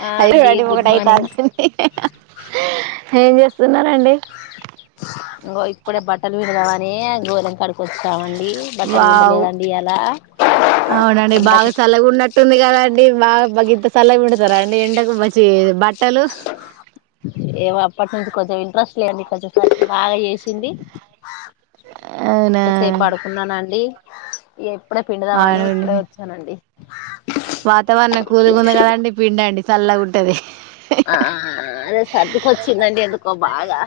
ఆ అయ్యో అండి అడి గుడ్ ఒకటి మార్నింగ్ అయితాంది ఏం చేస్ ఇంగో ఇప్పుడే బట్టలు పిండుదామన్ నే గోరం కడు వావ్ ఇయాల అవునండి బాగా ఎండకు సల్లగున్నట్టుంది కదాండి బాగ బాగింత సల్లగా పిండుతారండి అంటే ఎండకు మంచి బట్ ఏవ అప్పార్ట్మెంట్ కొంచెం ఇంట్రెస్ట్ లేండి కొంచెం ఫె బాగా చేసింది అవునా సేపు పడుకున్నానండి ఏ ఇప్పుడే పిడుదావా అని అవునండి ఇప్పుడే వచ్చానండి ఆ వాతావరణం కూలుగా ఉంది కదండి పిండ అండి చల్లగా ఉంటది ఆ అదే సర్దికిచ్చిందండి ఎందుకో బాగా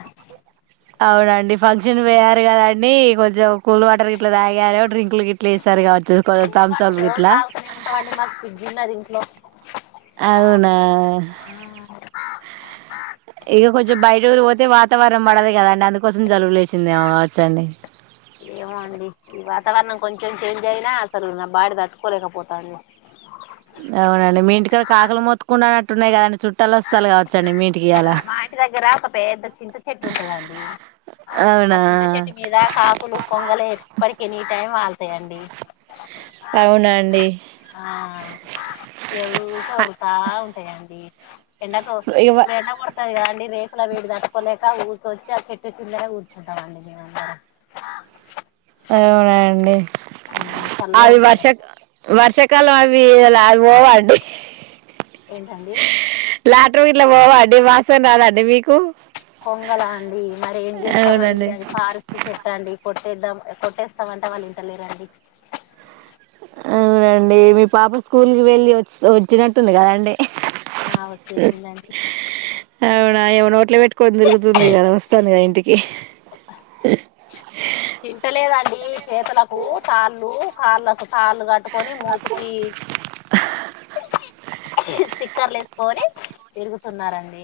అవునండి ఫంక్షన్ వయారు కదఅండి కొంచెం కూల్ వాటర్ గిట్లా తాగారు డ్రింకులు గ ఇట్లా ఇస్తారు కావచ్చు కొంచెం పూర్వా థమ్స్ అప్ రజ గిట్లా నాలుకనే ఉంటా వాండి మ ఫిజ్ిది హలో అన్న ఇక కొంచెం బయట ఊరు పోతే వాతావరం పడదు కదండి అందుకోసం జలువులేసిందిేమవచ్చండి ఏమో అండి ఈ వాతావరణం కొంచెం చేంజ్ అయినా అసలు నా బాడి తట్టుకోలేకపోతాడు అవునండి మీ ఇంటికాడ కాకులు మొత్కుండా అన్నటున్నాయి కదాం చుట్ట మాంటి దగ్గర ఒక పెద్ద చింత చెట్టు ఉంటుందండి ఆ అవునా చింత చెట్టు మీద కాకులు కొంగలు ఎప్పటికి ఎనీ టైం వా అస్తే అండి అవునండి ఆ ఎ ఉరుతా ఉ అంది ఎంట త ఇక వ ప్ర కొడత అండి రేకుల వేడి తట్టుకోలేక ఊర్కొచ్చి ఆ చెట్టు కిందల కూర్చుంటామండి మేమందరం అ అవున అండి ఉమ్ చల్లగా అవి వర్షక్ ఉంటదండి వర్షక్ కలో అవిలా పోవడి ట్ [unintelligible] ఇలా పోవ కొంగల అండి మరి ఏం చేస్తామండి అవునండి అది పార్స్ పెట్టండి కొట్టేద్దాం కొట్టేస్తామంట వాళ్ళు ఇంటలేరండి అవునండి మీ పాప స్కూల్కి వెళ్ళి వచ్చి వచ్చినట్టుంది కదా అండి అ వచ్చేతుందండి ట్ట్ [unintelligible] కొని తరుగుతుంది కదా వస్తంది గ ఇంటికి తింటలేదా అండి చేతులకు తాళ్లు కాళ్ళకు తాళ్లు కట్టుకొని మూతికి స్టిక్కర్లు యేసుకొని తిరుగుతున్నారండి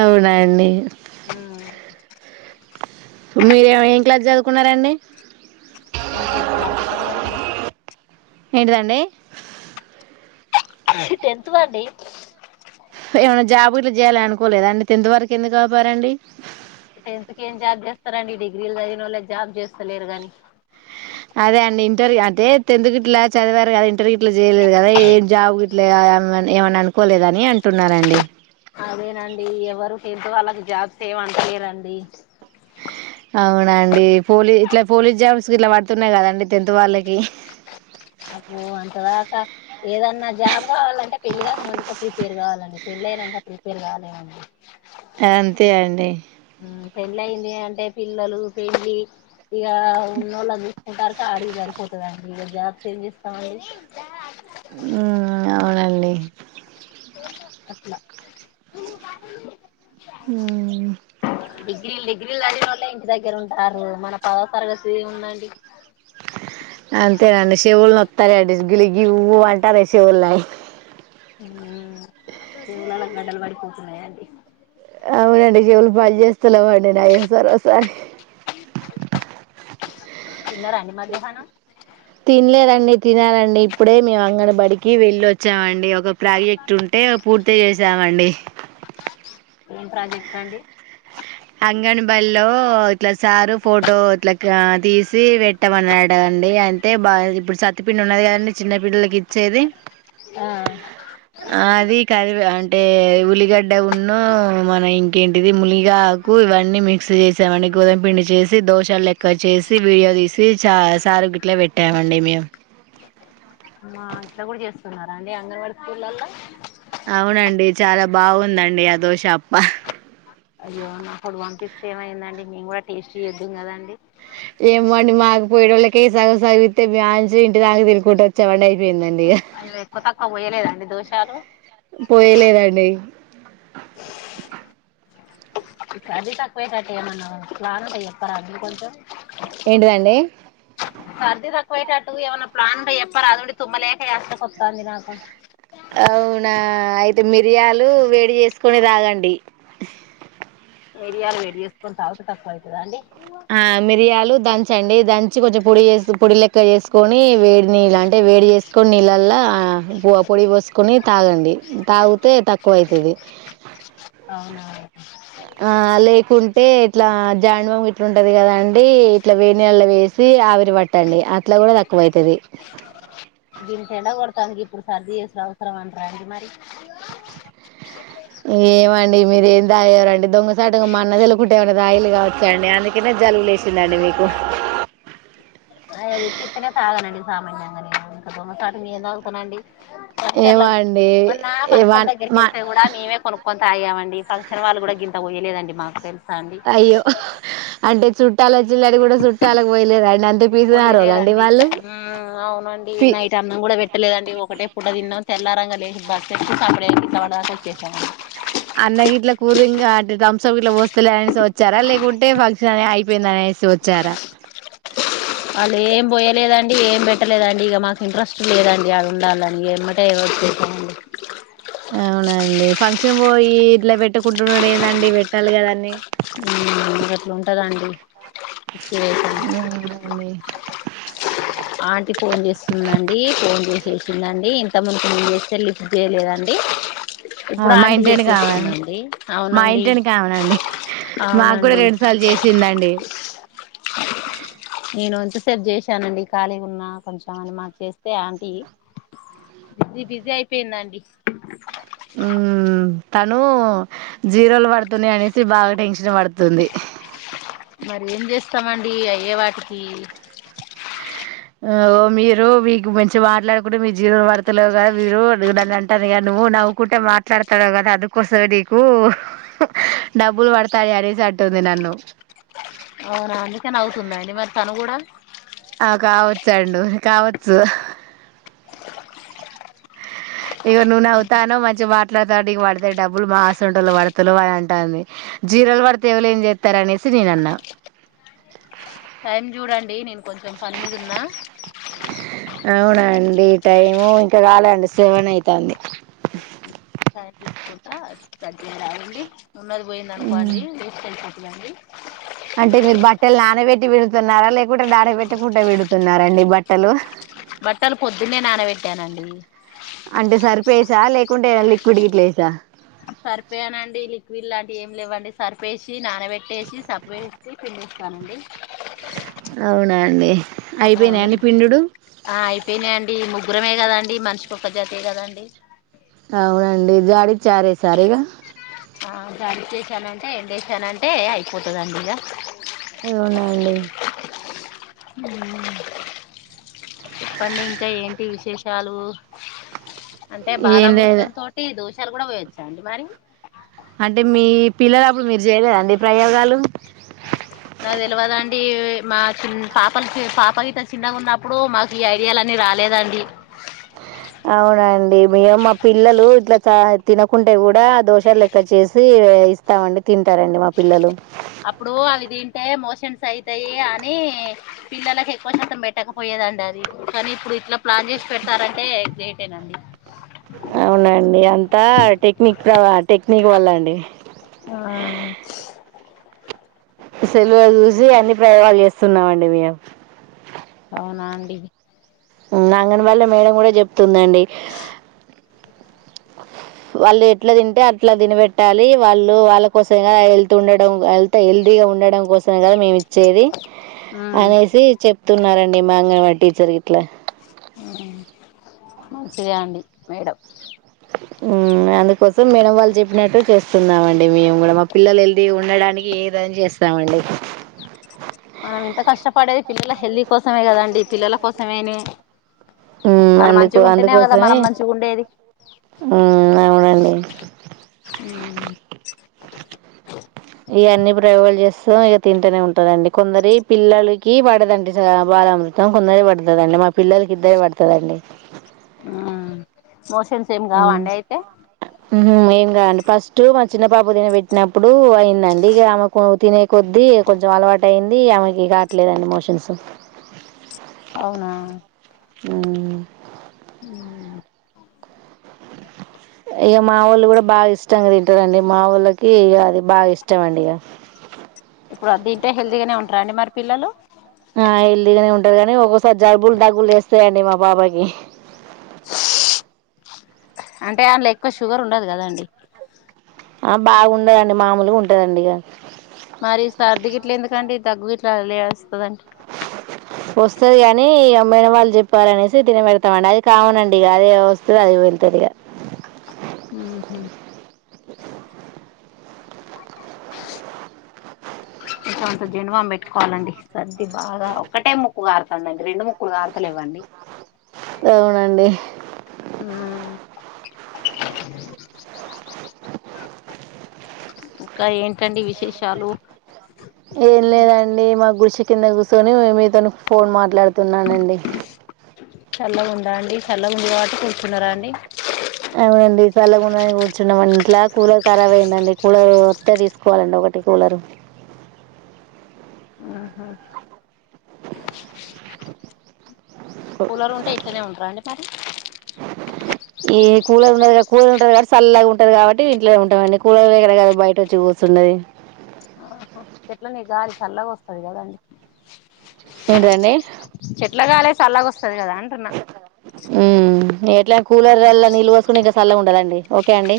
అవునా అండి హ్మ్ మీరు ఏమో ఏం క్లాస్ చదువుకున్నారండి ఇంక ఇంత వరకు లేదండి ఏంటిదండి టెన్త్ వండి ఏమన్నా జాబు ఇట్ల చేయ్యాలి అనుకోలేద అండి టెన్త్ వరకు ఎందుకు ఆపారండి టెన్త్ కి ఏం జాబ్ చేస్తారండి డిగ్రీలు చదివినోల్లే జాబ్ చేస్తలేరు గానీ అదే అండి ఇంటర్వ్యూ అంటే టెన్త్ గిట్ల చదివారు గాద ఇంటర్వూ జేయలేదు కదా ఏం జాబు లే ఆ ఏమన్ ఏమన్నా అనుకోలేదని అంటున్నారండి అదేనండి ఎవరు టెన్త్ వాళ్ళకి జాబ్స్ లేవు అంటలేరండి అవునండి పోలీ ఇట్లా పోలీస్ జామ్స్కి ఇట్లా పడుతున్నాయి కదండి టెన్త్ వాళ్ళకి ఆబో అంతదాకా ఏదన్నా జాబ్ కావాలంట పెళ్లి కాకముందే ప్రిపేర్ కావాల పెళ్లయినంక ప్రిపేర్ కాలేమండి అంతే అండి పెళ్ళయింది అంటే పిల్లలు పెండ్లి ఇగ ఉన్నోళ్లు చూసుకుంటారు ఇక ఆడికి సరిపోతదండి ఇగ జాబ్స్ ఏం చేస్తామనేది ఉమ్ అవునండి అట్లా ఉ డిగ్రీలు డిగ్రీలు చదివినోల్లే ఇంటి దగ్గర ఉంటారు మన పదో తరగతి ఏం ఉండండి అంతేనండి శివుల్ నత్తునయండీ గిలుగి ఊ అంటున్నాయి చెవులు నాయి ఉ చెవులలో గడలు పడిపోతున్నాయా అండి అవునండి చెవులు పని చేస్తలేవండి నాయి ఓసారి ఓసారి తిన్నారండి మధ్యాహ్నం తినలేదండి తినాలండి ఇప్పుడే మేము అంగన బడికి వెళ్లొచ్చామండి ఒక ప్రాజెక్ట్ ఉంటే పూర్తి చేసామండి ఏం ప్రాజెక్ట్ అండి అంగనమ్ బడీలో ఇట్లా సారు ఫోటో ఇట్లా ఆ తీసి పెట్టమన్నాడండి ఆ అయితే బా ఇప్పుడు సత్తిపిండి ఉన్నది కదండి చిన్న బిడ్డలకి ఇచ్చేది ఆ అది కది అన్ టె ఉల్లిగాడ్ డ ఉన్ను మన ఇం కంటిది ములిగాక్ కు ఇవన్నీ మిక్స్ చేసామండి గదం పిండి చేసి దోశాలు లేక్ ఇక్క చేసి వీడియో తీసి చ సారు గిట్లా పెట్ [unintelligible] మేము మా ఇట్లా కూడా చేస్తున్నారా అండి అంగన్వాడ స్కూలళ్లలో అవునండి చాలా బాగుందండి ఆ దోష అప్ప అయ్యో నాకుడు పంపిస్తే ఏమైందండి మేము కూడా టేస్ట్ చేద్దుం కదాండి ఏమోండి మాకు పోయేటోళ్ళకే సగు సగివిస్తే బ్యాంస ఇంటి దాకా తిరుగుకుంట వచ్చ చవండి అయిపోయిందండి ఇగ అవి ఎక్కువ తక్కువ పోయలేదండి దోషాలు హ్మ్ అది తక్కువే కట్టే మనం లాంట చెప్పరాం కొంచెం ఏంటిదండి సర్ది తక్వైట్ అటు ఎవన్న ప్లాన్ అయ్యప్పరా అద నుండి తుమ్ లేఖ చేస్తా కొత్తా అంది నాక అవునా అయితే మిరియాలు వేడి చేసుకొని తాగండి వేడియాలు వేడి చేసుకని తాగుత తక్కువవుతుంద అండి ఆ మిరియాలు దంచండి దంచి కొంచెం పొడి పొడి లెక్క చేసుకొని వేడిని అంటే వేడి చేసి కొన్నిళ్లలా పొడి పోసుకొని తాగండి తాగితే తక్కువ అైతుది అవునా ఆ లేకుంటే ఇట్లా జానవి అట్లుంటది కదండి ఇట్లా వేడిళ వేసి ఆవిరి పట్టండి అట్లా కూడా తక్కువ అైతుది దీని తండ కొడతా ఇప్పుడు సర్ది చేసిన అవసరం అంటార అండి మరి ఏమండి మీర ఏం దాయవరండి దొంగసాటగా అన్న తెలు కుట్టేమన్నా దాయిలుగా వచ్చాయంండి అందుకనే జలుగులేసిందండి మీకు అది చిత్తనే తాగనండి సామాన్యంగానే ఇంకా దొమ చాటు మీ ఏం త అగుతున్నాండి ఏమో ఫంక్షన్ల అండి మొన్నా ఏ ఫంక్షన్ వన్ మా దగ్గగికిలతే కూడాడా మ మీవే కొనుకొ తాయామండి ఫంక్షన్ వాళ్ళు కూడా గింత పోయ్యలేదండి మాకు తెలి అయ్యో అంటే చుట్టాల వచ్చినడు కూడా చుట్టాలకు పోయలే అం అంత పిసినారోళ్ళండి పోయలేదండి వాళ్ళు అవునండి పి నైట్ అన్నం కూడా పెట్టలేదండి ఒకటే పూట తిన్న తెల్ల రంగ లేసి బట్లు ఊటు అన్న వీట్ల కూరుంగా థమ్స్ప్ ఇలా వస్తలే అనేసి వచ్చారా లేకుంటే ఫంక్షన్ అ అయిపోయింద అనేసి వచ్చారా వాళ్ళు ఏం పోయలేదండి ఏం పెట్టలేదండి ఇక మాకు ఇంట్రెస్ట్ లేదండి అది ఉండాలని ఏమటే చేసండి అవునండి ఫంక్షన్ పోయి ఇట్లా పెట్టుకుంటున్నాడు ఏందండి పెట్టాలి కదా అీ ఆ మీక ఎట్లా ఉంటదా అండి సిట్యుషన్ అవునండి ఆంటకి ఫోన్ చేస్తుందండి ఫోన్ చేసేసిందండి ఇంతముందుకు మేము చేస్తే లిఫ్ట్ చేయలేదండి ఇప్పుడు మా ఆంటీ ఇంటిని వెనక ఆమె చేసేస్తుందండి అవునండి ఇంటిని కావనండి మాకు కూడా అవునండి రెండుసార్లు చేసిందండి నేను ఎంతసేపు చేశానండి ఖాళీగా ఉన్నా కొంచెం అని మాకు చేస్తే ఆంటీ బిజీ బిజీ అయిపోయిందండి ఉ తను జీరోలు పడుతున్నాయి అనేసి బాగా టెన్షన్ పడుతుంది మరి ఏం చేస్తామండి అయ్యే వాటికి ఓ మీరు మీకు మంచి మాట్లాడుకుంటే మీ జీవులు పడతలేవు కదా మీరు నన్ను అంటాను కద నువ్వు నవ్వుకుంటే మాట్లాడతాడవ కదా అందుకోసం నీకు డబ్బులు పడతాయి అనేసి అటుంది నన్ను అవునా అందుకని అవుతుందండి మరి తను కూడా ఆ కావచ్చు అండు కావచ్చు ఇక నువ్వు నవ్వుతాన్నవు మంచి మాటలాడతాడు ఇక పడతే డబ్బులు మాసంటలు పడతలు అని అంటాంది జీరలు పడితే ఎవలే ఏం చేస్తారు అనేసి నేన అన్నా టైం చూడండి నేను కొంచెం పని మీదున్నా అవున అండి టైము ఇంకా కాలే అండి సెవెన్ అయితుంది టైమ్ చూసుకుంట అద్దలా ఉండి ఉన్నది పోయింది అనుకోండి తీసుకెళ్ ఇలాండి అంటే మీరు బట్టలు నాన పెట్టి విడుతున్నారా లేకుంటడా నానా పెట్టికుంట విడుతున్నారండి బట్టలు బట్టలు పొద్దున్నే నానబెట్టానండి [inaudible] అంటే సరిప వేసా లేకుంటే లిక్విడ్ గిట్ల వసా సరిపోయానండి లిక్విడ్ లాంటి ఏ లేవండి సరిపేసి నానబెట్టేసి సబ్బు వేసి పిండిస్తానండి అవునా అండి అయిపోయినాయా అవును అండి పిండుడు అయిపోయాయి అండి ముగ్గురమే కదండీ మనిషికి ఒక జతే కదండీ అవునండి జాడిచ్చారేసారుగా చాటింగ్ చేసానంటే ఎండసానంటే అయిపోతుందిండి ఇక అవునాండి చెప్పండి ఇంకా ఏంటి విశేషాలు అంటే ఏం లేదు బాలామృతం తోటి దోష లు కూడా పోయొచ్చా అండి మరి అంటే మీ పిల్లల అప్పుడు మీరు జయలేదండి ప్రయోగాలు నా తెలియదండి మా చి పాపలు పాప గత చిన్నగా ఉన్నప్పుడు మాకు ఈ ఐడియాలన్నీ రాలేదండి అవునండి మేము మా పిల్లలు ఇట్లా చ తినకుంటే కూడా దోషాలు లెక్క చేసి ఇస్తామండి తింటారండి మా పిల్లలు అప్పుడు అవి తింటే మోషన్స్ అయితాయి అని పిల్లలలకు ఎక్కువ శాతం పెట్టకపోయేదండి అది కానీ ఇప్పుడు ఇట్లా ప్లాన్ చేసి పెడతారంటే గ్రేట్ అండి అవునండి అంతా టెక్నిక్ ప్రవాత టెక్నిక్ వల్ల అండి ఆ సెలవు చూసి అన్ని ప్రయోగాలు చేస్తున్నామండి మేము అవునా అండి అంగన వాళ్ల్ల మేడం కూడా చెప్ స్తుందండి వాళ్ళు ఎట్లా తింటే అట్లా తినబెట్టాలి వాళ్ళు వాళ్ళ కోస హెల్త్ ఉండడం హల్త్ హెల్దీగా ఉండడం కోసంమే కదా మేము ఇచ్చేది ఉమ్ అనేసి చెప్తున్నారండి మాంగనవాడి టీచర్ ఇట్లా ఆ మంచిదే అండి మేడం హ్మ్. అందుకోసం మేడం వాళ్ళు చెప్పినట్టు చేస్తున్నామండి మేము మేడం మా పిల్లలు హెల్దీ ఉండడానికి ఏదని చేస్తామ అండి మనం ఎంత కష్టపడేది పిల్లల హెల్ద ఉ వాళ్ళు అందుకు మంచిగా ఉంటేనే కదా అందుకోసమే మనం మంచిగా ఉండేది ఉ అవునండి ఇ అన్ని ప్రయోగాలు చేస్తూ ఇక తింటూనే ఉంటదండి కొందరి పిల్లలకి పడదండి బాలా అమృతం కొందరి పడుతుందండి మా పిల్లలకి ఇద్దరికి పడుతుందండి ఉ మోషన్స్ ఏం కావండి అయితే ఉ ఏం కాదండి ఫస్ట్ మా చిన్న పాపకు తినబెట్టినప్పుడు అయిందండి ఇక ఆమెకు తినే కొద్దీ కొంచెం అలవాటు అయింది ఆమెకి కావట్లేదండి మోషన్స్ అవునా ఉ ఉ ఇగ మా ఓఊళ్ళు కూడా బాగా ఇష్టంగా తింటారండి మా ఊళ్ళకి ఇగ అది బాగా ఇష్టం అండి ఇగా ఇప్పుడు ఆది తింటే హెల్దీగానే ఉంటార అండి మరి పిల్లలు ఆ ఎల్దిగానే ఉంటాది గానీ ఒక్కోసారి జబ్బులు దగ్గులు లేస్తాయండి మా బాబాకి అంటే అండ్ల ఎక్కువ షుగర్ ఉండదు కదాండి ఆ బాగుండదండి మామూలుగా ఉంటదండి ఇగ మరి సర్ది గట్లు ఎందుకండి దగ్గుగిట్లు అ వస్తుందండి వస్తుది ఇగా అమేడం వాళ్ళు చెప్పారనేసి తినబెడతామండి అది కామనండి ఇగా అదే వస్తుంది అది వెళ్తుంది ఇక ఊహు ఇ కొంత జనుమా పెట్టుకోవాలండి సర్ది బాగా ఒకక్కటే ముక్కుగా ఆారతలుందండి రెండు ముక్కులుగా కరతలే ఇవండి అవునండి ఉ ఇంకా ఏంటండి విశేషాలు ఏం లేదండి మా గుశ కింద కుసోని మీతో ఫోన్ మాట్లాడుత తున్నానండి చల్లగా ఉందా అండి చల్లగా ఉందకబాటే కూర్చున్నరా అండి అవునండి చల్లకుండాని కూర్చున్నాం ఇంట్లా కూలర్ ఖరాబ్ అయిందండి కూలర్ వస్తే తీసుకోవాలండి ఒకటి కూలరు ఆహా కూలర్ ఉంటే ఇంట్లనే ఉంటరా అండి మరి ఈ కూలర్ ఉండది కూలర్ ఉంటది కాటి సల్లాగా ఉంటది కాబట్టి ఇంట్లో ఉంటామండి కూలర్ ఎక్కడ కాదుా బయట వచ్చి కూస్తున్నది ఎట్ల నీ గాలి చల్లాగా వస్తది కదండి ఏంటిదండీ చెట్లాగాలే సలాగా వస్తా సర కాదా అంటున ఉ ఎట్లా కూలర్లా నీళ్ళు పోసుకుని ఇంకా సల్ల ఉండదండి ఓకే అండి